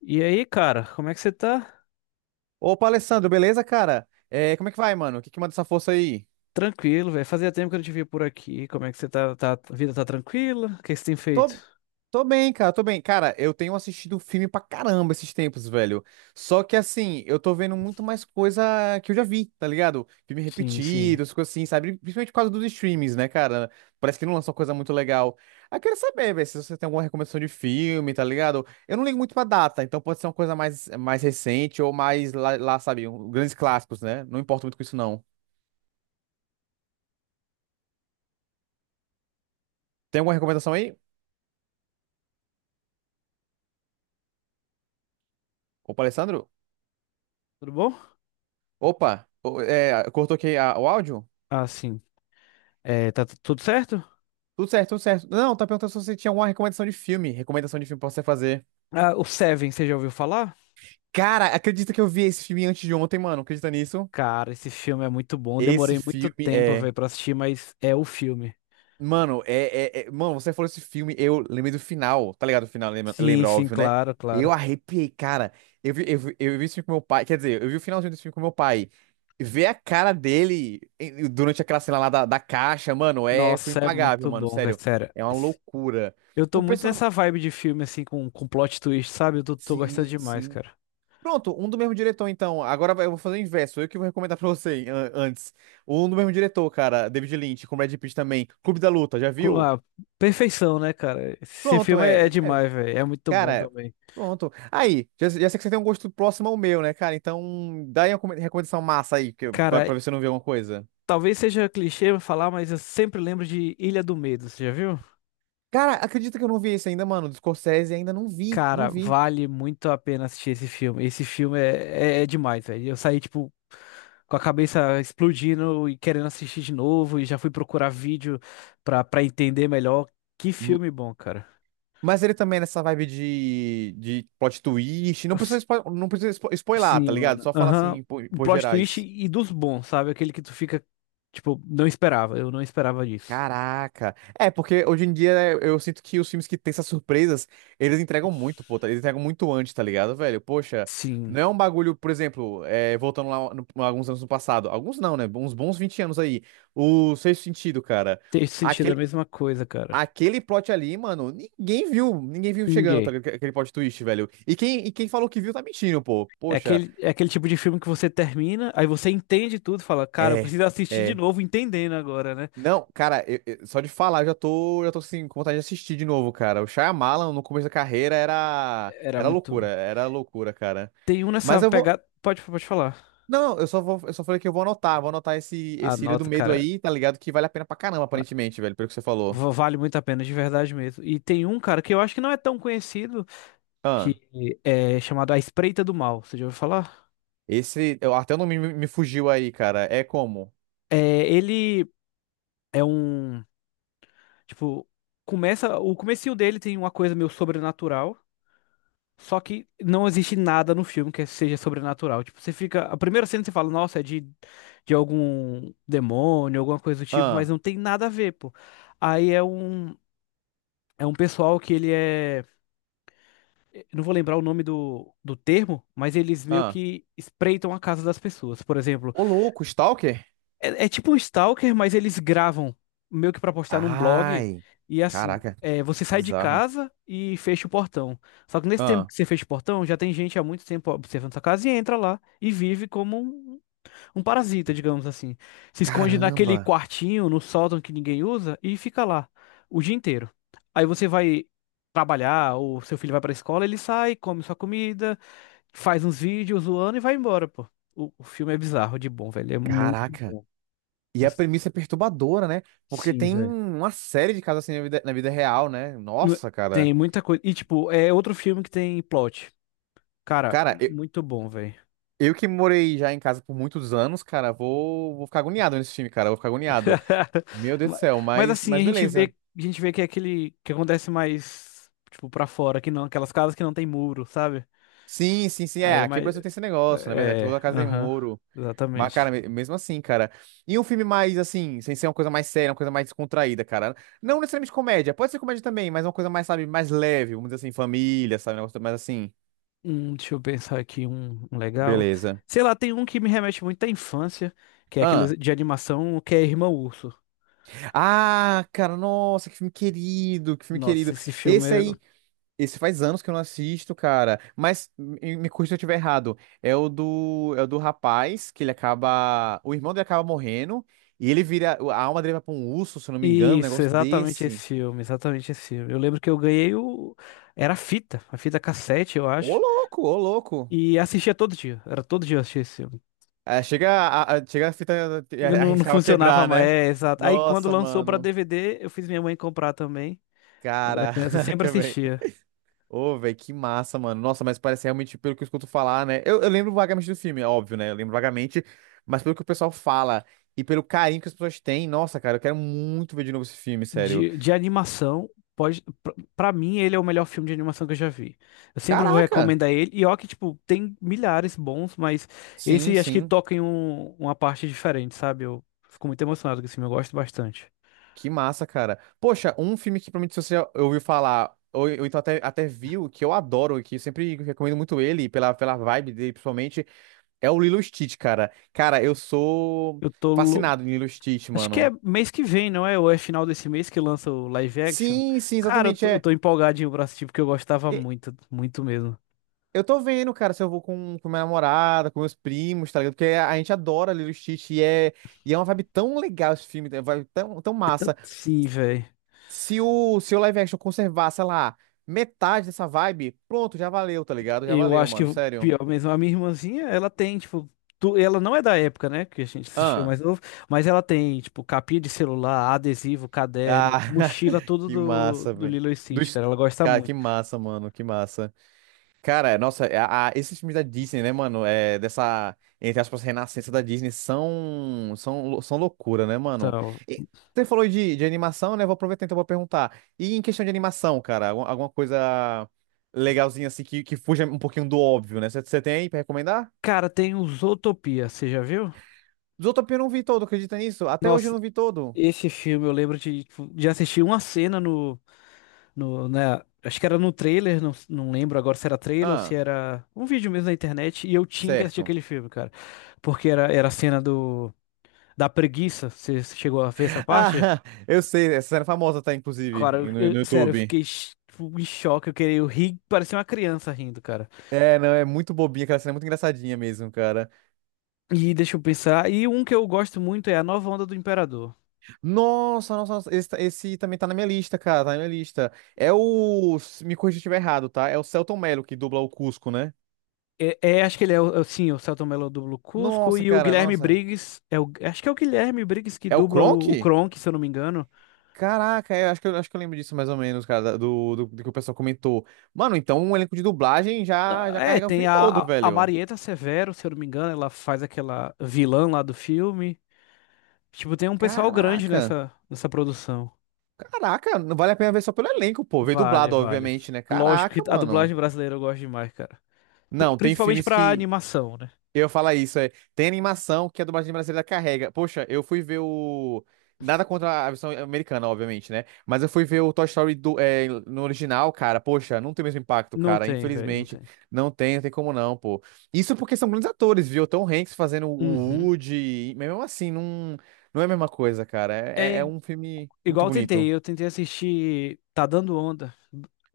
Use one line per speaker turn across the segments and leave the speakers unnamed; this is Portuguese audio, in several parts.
E aí, cara, como é que você tá?
Opa, Alessandro, beleza, cara? É, como é que vai, mano? O que que manda essa força aí?
Tranquilo, velho. Fazia tempo que eu não te via por aqui. Como é que você tá? A vida tá tranquila? O que que você tem feito?
Tô, tô bem, cara, tô bem. Cara, eu tenho assistido filme pra caramba esses tempos, velho. Só que, assim, eu tô vendo muito mais coisa que eu já vi, tá ligado? Filme
Sim, sim.
repetido, essas coisas assim, sabe? Principalmente por causa dos streams, né, cara? Parece que não lançou coisa muito legal. Aí eu quero saber, velho, se você tem alguma recomendação de filme, tá ligado? Eu não ligo muito pra data, então pode ser uma coisa mais, mais recente ou mais lá, sabe, grandes clássicos, né? Não importa muito com isso, não. Tem alguma recomendação aí? Opa, Alessandro?
Tudo bom?
Opa, é, cortou aqui o áudio?
Ah, sim. É, tudo certo?
Tudo certo, tudo certo. Não, tá perguntando se você tinha alguma recomendação de filme. Recomendação de filme pra você fazer.
Ah, o Seven, você já ouviu falar?
Cara, acredita que eu vi esse filme antes de ontem, mano? Acredita nisso?
Cara, esse filme é muito bom.
Esse
Demorei muito
filme
tempo,
é.
velho, pra assistir, mas é o filme.
Mano, Mano, você falou esse filme, eu lembrei do final, tá ligado? O final lembra,
Sim,
lembra,
sim,
óbvio, né?
claro,
Eu
claro.
arrepiei, cara. Eu vi esse filme com meu pai. Quer dizer, eu vi o finalzinho desse filme com meu pai. Ver a cara dele durante aquela cena lá da caixa, mano, é. Foi
Nossa, é
impagável,
muito
mano,
bom, velho,
sério.
sério.
É uma loucura.
Eu tô
O
muito
pessoal.
nessa vibe de filme, assim, com plot twist, sabe? Tô gostando
Sim,
demais,
sim.
cara.
Pronto, um do mesmo diretor, então. Eu vou fazer o inverso. Eu que vou recomendar pra você antes. Um do mesmo diretor, cara. David Lynch, com Brad Pitt também. Clube da Luta, já viu?
Ah, perfeição, né, cara? Esse
Pronto,
filme
é.
é
É,
demais, velho. É muito bom
Cara,
também.
pronto. Aí, já sei que você tem um gosto próximo ao meu, né, cara? Então, dá aí uma recomendação massa aí, que, pra,
Cara,
pra ver se eu não vi alguma coisa.
talvez seja clichê falar, mas eu sempre lembro de Ilha do Medo, você já viu?
Cara, acredita que eu não vi esse ainda, mano. Do Scorsese ainda não vi, não
Cara,
vi.
vale muito a pena assistir esse filme. Esse filme é demais, velho. Eu saí, tipo, com a cabeça explodindo e querendo assistir de novo, e já fui procurar vídeo pra entender melhor. Que filme bom, cara.
Mas ele também é nessa vibe de plot twist. Não precisa, não precisa spoilar, tá
Sim,
ligado?
mano.
Só fala
Aham.
assim, por,
Um
por
plot twist
gerais.
e dos bons, sabe? Aquele que tu fica, tipo, não esperava. Eu não esperava disso.
Caraca. É, porque hoje em dia é, eu sinto que os filmes que têm essas surpresas, eles entregam muito, pô. Eles entregam muito antes, tá ligado, velho? Poxa,
Sim.
não é um bagulho, por exemplo, é, voltando lá alguns anos no passado. Alguns não, né? Uns bons 20 anos aí. O Sexto Sentido, cara.
Ter sentido é a mesma coisa, cara.
Aquele plot ali, mano, ninguém viu chegando, tá,
Ninguém.
ligado? Aquele plot twist, velho. E quem falou que viu tá mentindo, pô. Poxa,
É aquele tipo de filme que você termina, aí você entende tudo, fala, cara, eu
é,
preciso assistir de
é.
novo, entendendo agora, né?
Não, cara, só de falar eu já tô assim, com vontade de assistir de novo, cara. O Shyamalan no começo da carreira era,
Era
era
muito.
loucura, era loucura, cara.
Tem um nessa
Mas eu vou,
pegada. Pode falar.
não, não, eu só vou, eu só falei que eu vou anotar esse,
A
esse Ilha do
nota,
Medo
cara.
aí, tá ligado? Que vale a pena pra caramba,
va-
aparentemente, velho, pelo que você falou.
Vale muito a pena, de verdade mesmo. E tem um, cara, que eu acho que não é tão conhecido,
Ah,
que é chamado A Espreita do Mal. Você já ouviu falar?
esse, até o nome me fugiu aí, cara. É como?
É, ele. É um, tipo, começa, o comecinho dele tem uma coisa meio sobrenatural, só que não existe nada no filme que seja sobrenatural. Tipo, você fica, a primeira cena você fala, nossa, de algum demônio, alguma coisa do tipo, mas
Ah.
não tem nada a ver, pô. Aí é um, é um pessoal que ele é, eu não vou lembrar o nome do termo, mas eles meio
Ah.
que espreitam a casa das pessoas. Por exemplo,
Ô, louco, Stalker?
é, é tipo um stalker, mas eles gravam meio que pra postar num blog.
Ai,
E assim,
caraca,
é, você sai de
bizarro.
casa e fecha o portão. Só que nesse tempo
Ah,
que você fecha o portão, já tem gente há muito tempo observando sua casa e entra lá e vive como um parasita, digamos assim. Se esconde naquele
caramba,
quartinho, no sótão que ninguém usa e fica lá o dia inteiro. Aí você vai trabalhar, ou seu filho vai pra escola, ele sai, come sua comida, faz uns vídeos zoando e vai embora, pô. O filme é bizarro de bom, velho. É muito
caraca.
bom.
E a premissa é perturbadora, né? Porque
Sim,
tem
velho.
uma série de casos assim na vida real, né?
Não-
Nossa, cara.
Tem muita coisa. E, tipo, é outro filme que tem plot. Cara,
Cara,
muito bom, velho.
eu que morei já em casa por muitos anos, cara, vou ficar agoniado nesse time, cara. Vou ficar agoniado. Meu Deus do
Ma-
céu,
Mas
mas,
assim,
mas beleza.
a gente vê que é aquele que acontece mais, tipo, pra fora, que não, aquelas casas que não tem muro, sabe?
Sim, sim, sim. É,
Aí é
aqui no
mais.
Brasil tem esse negócio, na verdade.
É,
Toda casa tem
aham,
muro. Mas, cara,
exatamente.
mesmo assim, cara. E um filme mais, assim, sem ser uma coisa mais séria, uma coisa mais descontraída, cara. Não necessariamente comédia, pode ser comédia também, mas uma coisa mais, sabe, mais leve, vamos dizer assim, família, sabe, um negócio mais assim.
Deixa eu pensar aqui um legal.
Beleza.
Sei lá, tem um que me remete muito à infância, que é aquele
Ah.
de animação que é Irmão Urso.
Ah, cara, nossa, que filme querido, que filme
Nossa,
querido.
esse filme
Esse
é.
aí, esse faz anos que eu não assisto, cara. Mas me corrija se eu estiver errado. É o do rapaz que ele acaba, o irmão dele acaba morrendo e ele vira, a alma dele vai pra um urso, se eu não me engano, um
Isso,
negócio
exatamente esse
desse.
filme, exatamente esse filme. Eu lembro que eu ganhei o. Era a fita cassete, eu
Ô
acho.
louco, ô louco.
E assistia todo dia. Era todo dia eu assistia esse filme.
É, chega a fita e
Eu
a
Não, não
arriscava
funcionava
quebrar,
mais.
né?
É, exato. Aí quando
Nossa,
lançou pra
mano.
DVD, eu fiz minha mãe comprar também. Quando era criança, eu sempre
Caraca, velho.
assistia.
Ô, velho, que massa, mano. Nossa, mas parece realmente, pelo que eu escuto falar, né? Eu lembro vagamente do filme, é óbvio, né? Eu lembro vagamente, mas pelo que o pessoal fala e pelo carinho que as pessoas têm, nossa, cara, eu quero muito ver de novo esse filme, sério.
De animação, pode. Pra mim, ele é o melhor filme de animação que eu já vi. Eu sempre vou
Caraca!
recomendar ele. E ó, que, tipo, tem milhares bons, mas
Sim,
esse acho que
sim.
toca em uma parte diferente, sabe? Eu fico muito emocionado com esse filme, eu gosto bastante.
Que massa, cara. Poxa, um filme que provavelmente você já ouviu falar, ou então até, até viu, que eu adoro, que eu sempre recomendo muito ele, pela vibe dele principalmente, é o Lilo e Stitch, cara. Cara, eu sou
Eu tô.
fascinado em Lilo e Stitch,
Acho que é
mano.
mês que vem, não é? Ou é final desse mês que lança o live action?
Sim, sim,
Cara,
exatamente,
eu
é.
tô empolgadinho pra assistir porque eu gostava
E
muito, muito mesmo.
Eu tô vendo, cara, se eu vou com minha namorada, com meus primos, tá ligado? Porque a gente adora Lilo e Stitch e é uma vibe tão legal esse filme, é uma vibe tão massa.
Sim, velho.
Se o live action conservar, sei lá, metade dessa vibe, pronto, já valeu, tá ligado? Já
Eu
valeu,
acho que
mano,
o
sério.
pior mesmo. A minha irmãzinha, ela tem, tipo. Ela não é da época, né? Que a gente assistia
Ah,
mais novo. Mas ela tem, tipo, capinha de celular, adesivo,
ah
caderno, mochila, tudo
que massa,
do
velho.
Lilo e Stitch,
Dos...
cara. Ela gosta
Cara, que
muito.
massa, mano, que massa. Cara, nossa, esses filmes da Disney, né, mano, é, dessa, entre aspas, renascença da Disney são, são, são loucura, né, mano?
Então.
E você falou de animação, né, vou aproveitar então pra perguntar. E em questão de animação, cara, alguma coisa legalzinha assim que fuja um pouquinho do óbvio, né? Você tem aí pra recomendar?
Cara, tem o Zootopia, você já viu?
Zootopia eu não vi todo, acredita nisso? Até hoje eu
Nossa,
não vi todo.
esse filme eu lembro de, tipo, de assistir uma cena no. No, né, acho que era no trailer, não lembro agora se era trailer ou se
Ah,
era um vídeo mesmo na internet, e eu tinha que assistir
certo.
aquele filme, cara. Porque era a cena do, da preguiça, você chegou a ver essa parte?
Ah, eu sei, essa cena é famosa tá, inclusive,
Cara,
no, no
sério, eu
YouTube.
fiquei tipo, em choque, eu queria, eu ri, parecia uma criança rindo, cara.
É, não, é muito bobinha, aquela cena é muito engraçadinha mesmo, cara.
E deixa eu pensar, e um que eu gosto muito é A Nova Onda do Imperador.
Nossa, esse, tá, esse também tá na minha lista, cara, tá na minha lista. É o, me corrija se eu estiver errado, tá? É o Celton Mello que dubla o Cusco, né?
Acho que ele é, o, sim, o Selton Mello dubla o Cusco
Nossa,
e o
cara,
Guilherme
nossa.
Briggs, é o, acho que é o Guilherme Briggs que
É o
dubla o
Kronk?
Kronk, se eu não me engano.
Caraca, eu acho que eu, acho que eu lembro disso mais ou menos, cara, do que o pessoal comentou. Mano, então o elenco de dublagem já
É,
carrega o
tem
filme todo,
a
velho.
Marieta Severo, se eu não me engano, ela faz aquela vilã lá do filme. Tipo, tem um pessoal grande
Caraca.
nessa produção.
Caraca, não vale a pena ver só pelo elenco, pô. Veio
Vale,
dublado,
vale.
obviamente, né?
Lógico que
Caraca,
a
mano.
dublagem brasileira eu gosto demais, cara.
Não, tem
Principalmente
filmes
pra
que.
animação, né?
Eu falo isso, é. Tem animação que a dublagem brasileira carrega. Poxa, eu fui ver o. Nada contra a versão americana, obviamente, né? Mas eu fui ver o Toy Story do, é, no original, cara. Poxa, não tem o mesmo impacto,
Não
cara.
tem, velho, não
Infelizmente.
tem.
Não tem, não tem como não, pô. Isso porque são grandes atores, viu? Tom Hanks fazendo o
Uhum.
Woody. Mas mesmo assim, não, não é a mesma coisa, cara.
É
É
i-
um filme muito
Igual
bonito.
eu tentei assistir Tá Dando Onda,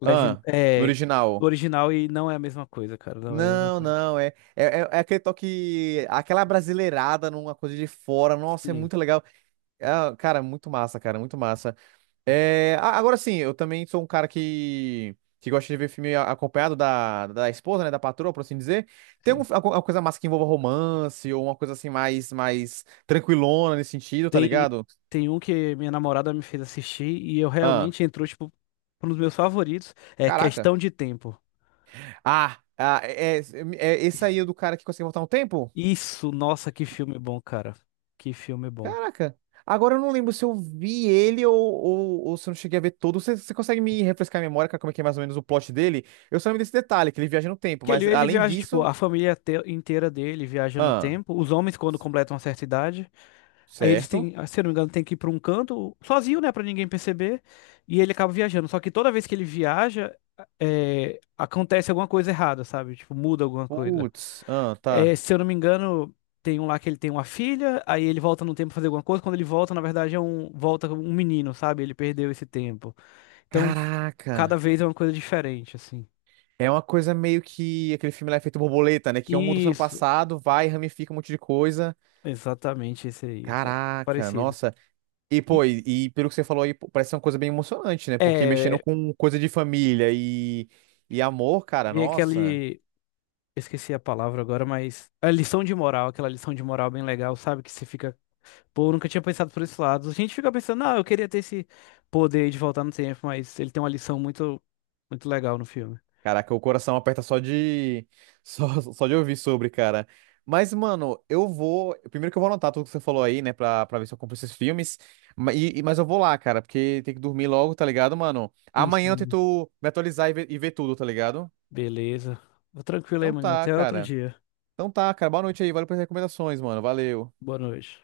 legend,
Ah, no
é, do
original.
original e não é a mesma coisa, cara, não é a mesma
Não,
coisa.
não, é é aquele toque, aquela brasileirada numa coisa de fora. Nossa, é
Sim,
muito legal. Ah, cara, muito massa, cara, muito massa. É, agora sim, eu também sou um cara que gosta de ver filme acompanhado da esposa, né, da patroa, por assim dizer. Tem
sim.
alguma coisa massa que envolva romance ou uma coisa assim mais, mais tranquilona nesse sentido, tá
Tem,
ligado?
tem um que minha namorada me fez assistir e eu
Ah,
realmente entrou, tipo, um dos meus favoritos. É
caraca.
Questão de Tempo.
Ah, é esse aí é do cara que consegue voltar no tempo?
Isso, nossa, que filme bom, cara. Que filme bom.
Caraca. Agora eu não lembro se eu vi ele ou se eu não cheguei a ver todo. Você consegue me refrescar a memória, cara, como é que é mais ou menos o plot dele? Eu só lembro desse detalhe, que ele viaja no tempo,
Que
mas
ele
além
viaja, tipo,
disso.
a família inteira dele viaja no
Ah,
tempo. Os homens, quando completam uma certa idade, aí eles têm,
certo.
ah, se eu não me engano, tem que ir pra um canto, sozinho, né, pra ninguém perceber. E ele acaba viajando. Só que toda vez que ele viaja, é, acontece alguma coisa errada, sabe? Tipo, muda alguma coisa.
Putz, ah,
É,
tá.
se eu não me engano, tem um lá que ele tem uma filha, aí ele volta no tempo pra fazer alguma coisa. Quando ele volta, na verdade, é um, volta um menino, sabe? Ele perdeu esse tempo. Então,
Caraca.
cada vez é uma coisa diferente, assim.
É uma coisa meio que aquele filme lá é feito borboleta, né? Que um muda o ano
Isso,
passado, vai, ramifica um monte de coisa.
exatamente esse aí, cara.
Caraca,
Parecido.
nossa. E, pô,
E,
e, e pelo que você falou aí, pô, parece ser uma coisa bem emocionante, né? Porque mexendo
é,
com coisa de família e amor, cara,
vem
nossa.
aquele. Eu Esqueci a palavra agora, mas a lição de moral, aquela lição de moral bem legal, sabe? Que você fica, pô, eu nunca tinha pensado por esse lado. A gente fica pensando, ah, eu queria ter esse poder de voltar no tempo, mas ele tem uma lição muito, muito legal no filme.
Caraca, o coração aperta só de só de ouvir sobre, cara. Mas, mano, eu vou. Primeiro que eu vou anotar tudo que você falou aí, né? Pra ver se eu compro esses filmes. Mas eu vou lá, cara, porque tem que dormir logo, tá ligado, mano?
Sim,
Amanhã eu
sim.
tento me atualizar e ver tudo, tá ligado?
Beleza. Vou tranquilo aí,
Então
maninho.
tá,
Até outro
cara.
dia.
Então tá, cara. Boa noite aí. Valeu pelas recomendações, mano. Valeu.
Boa noite.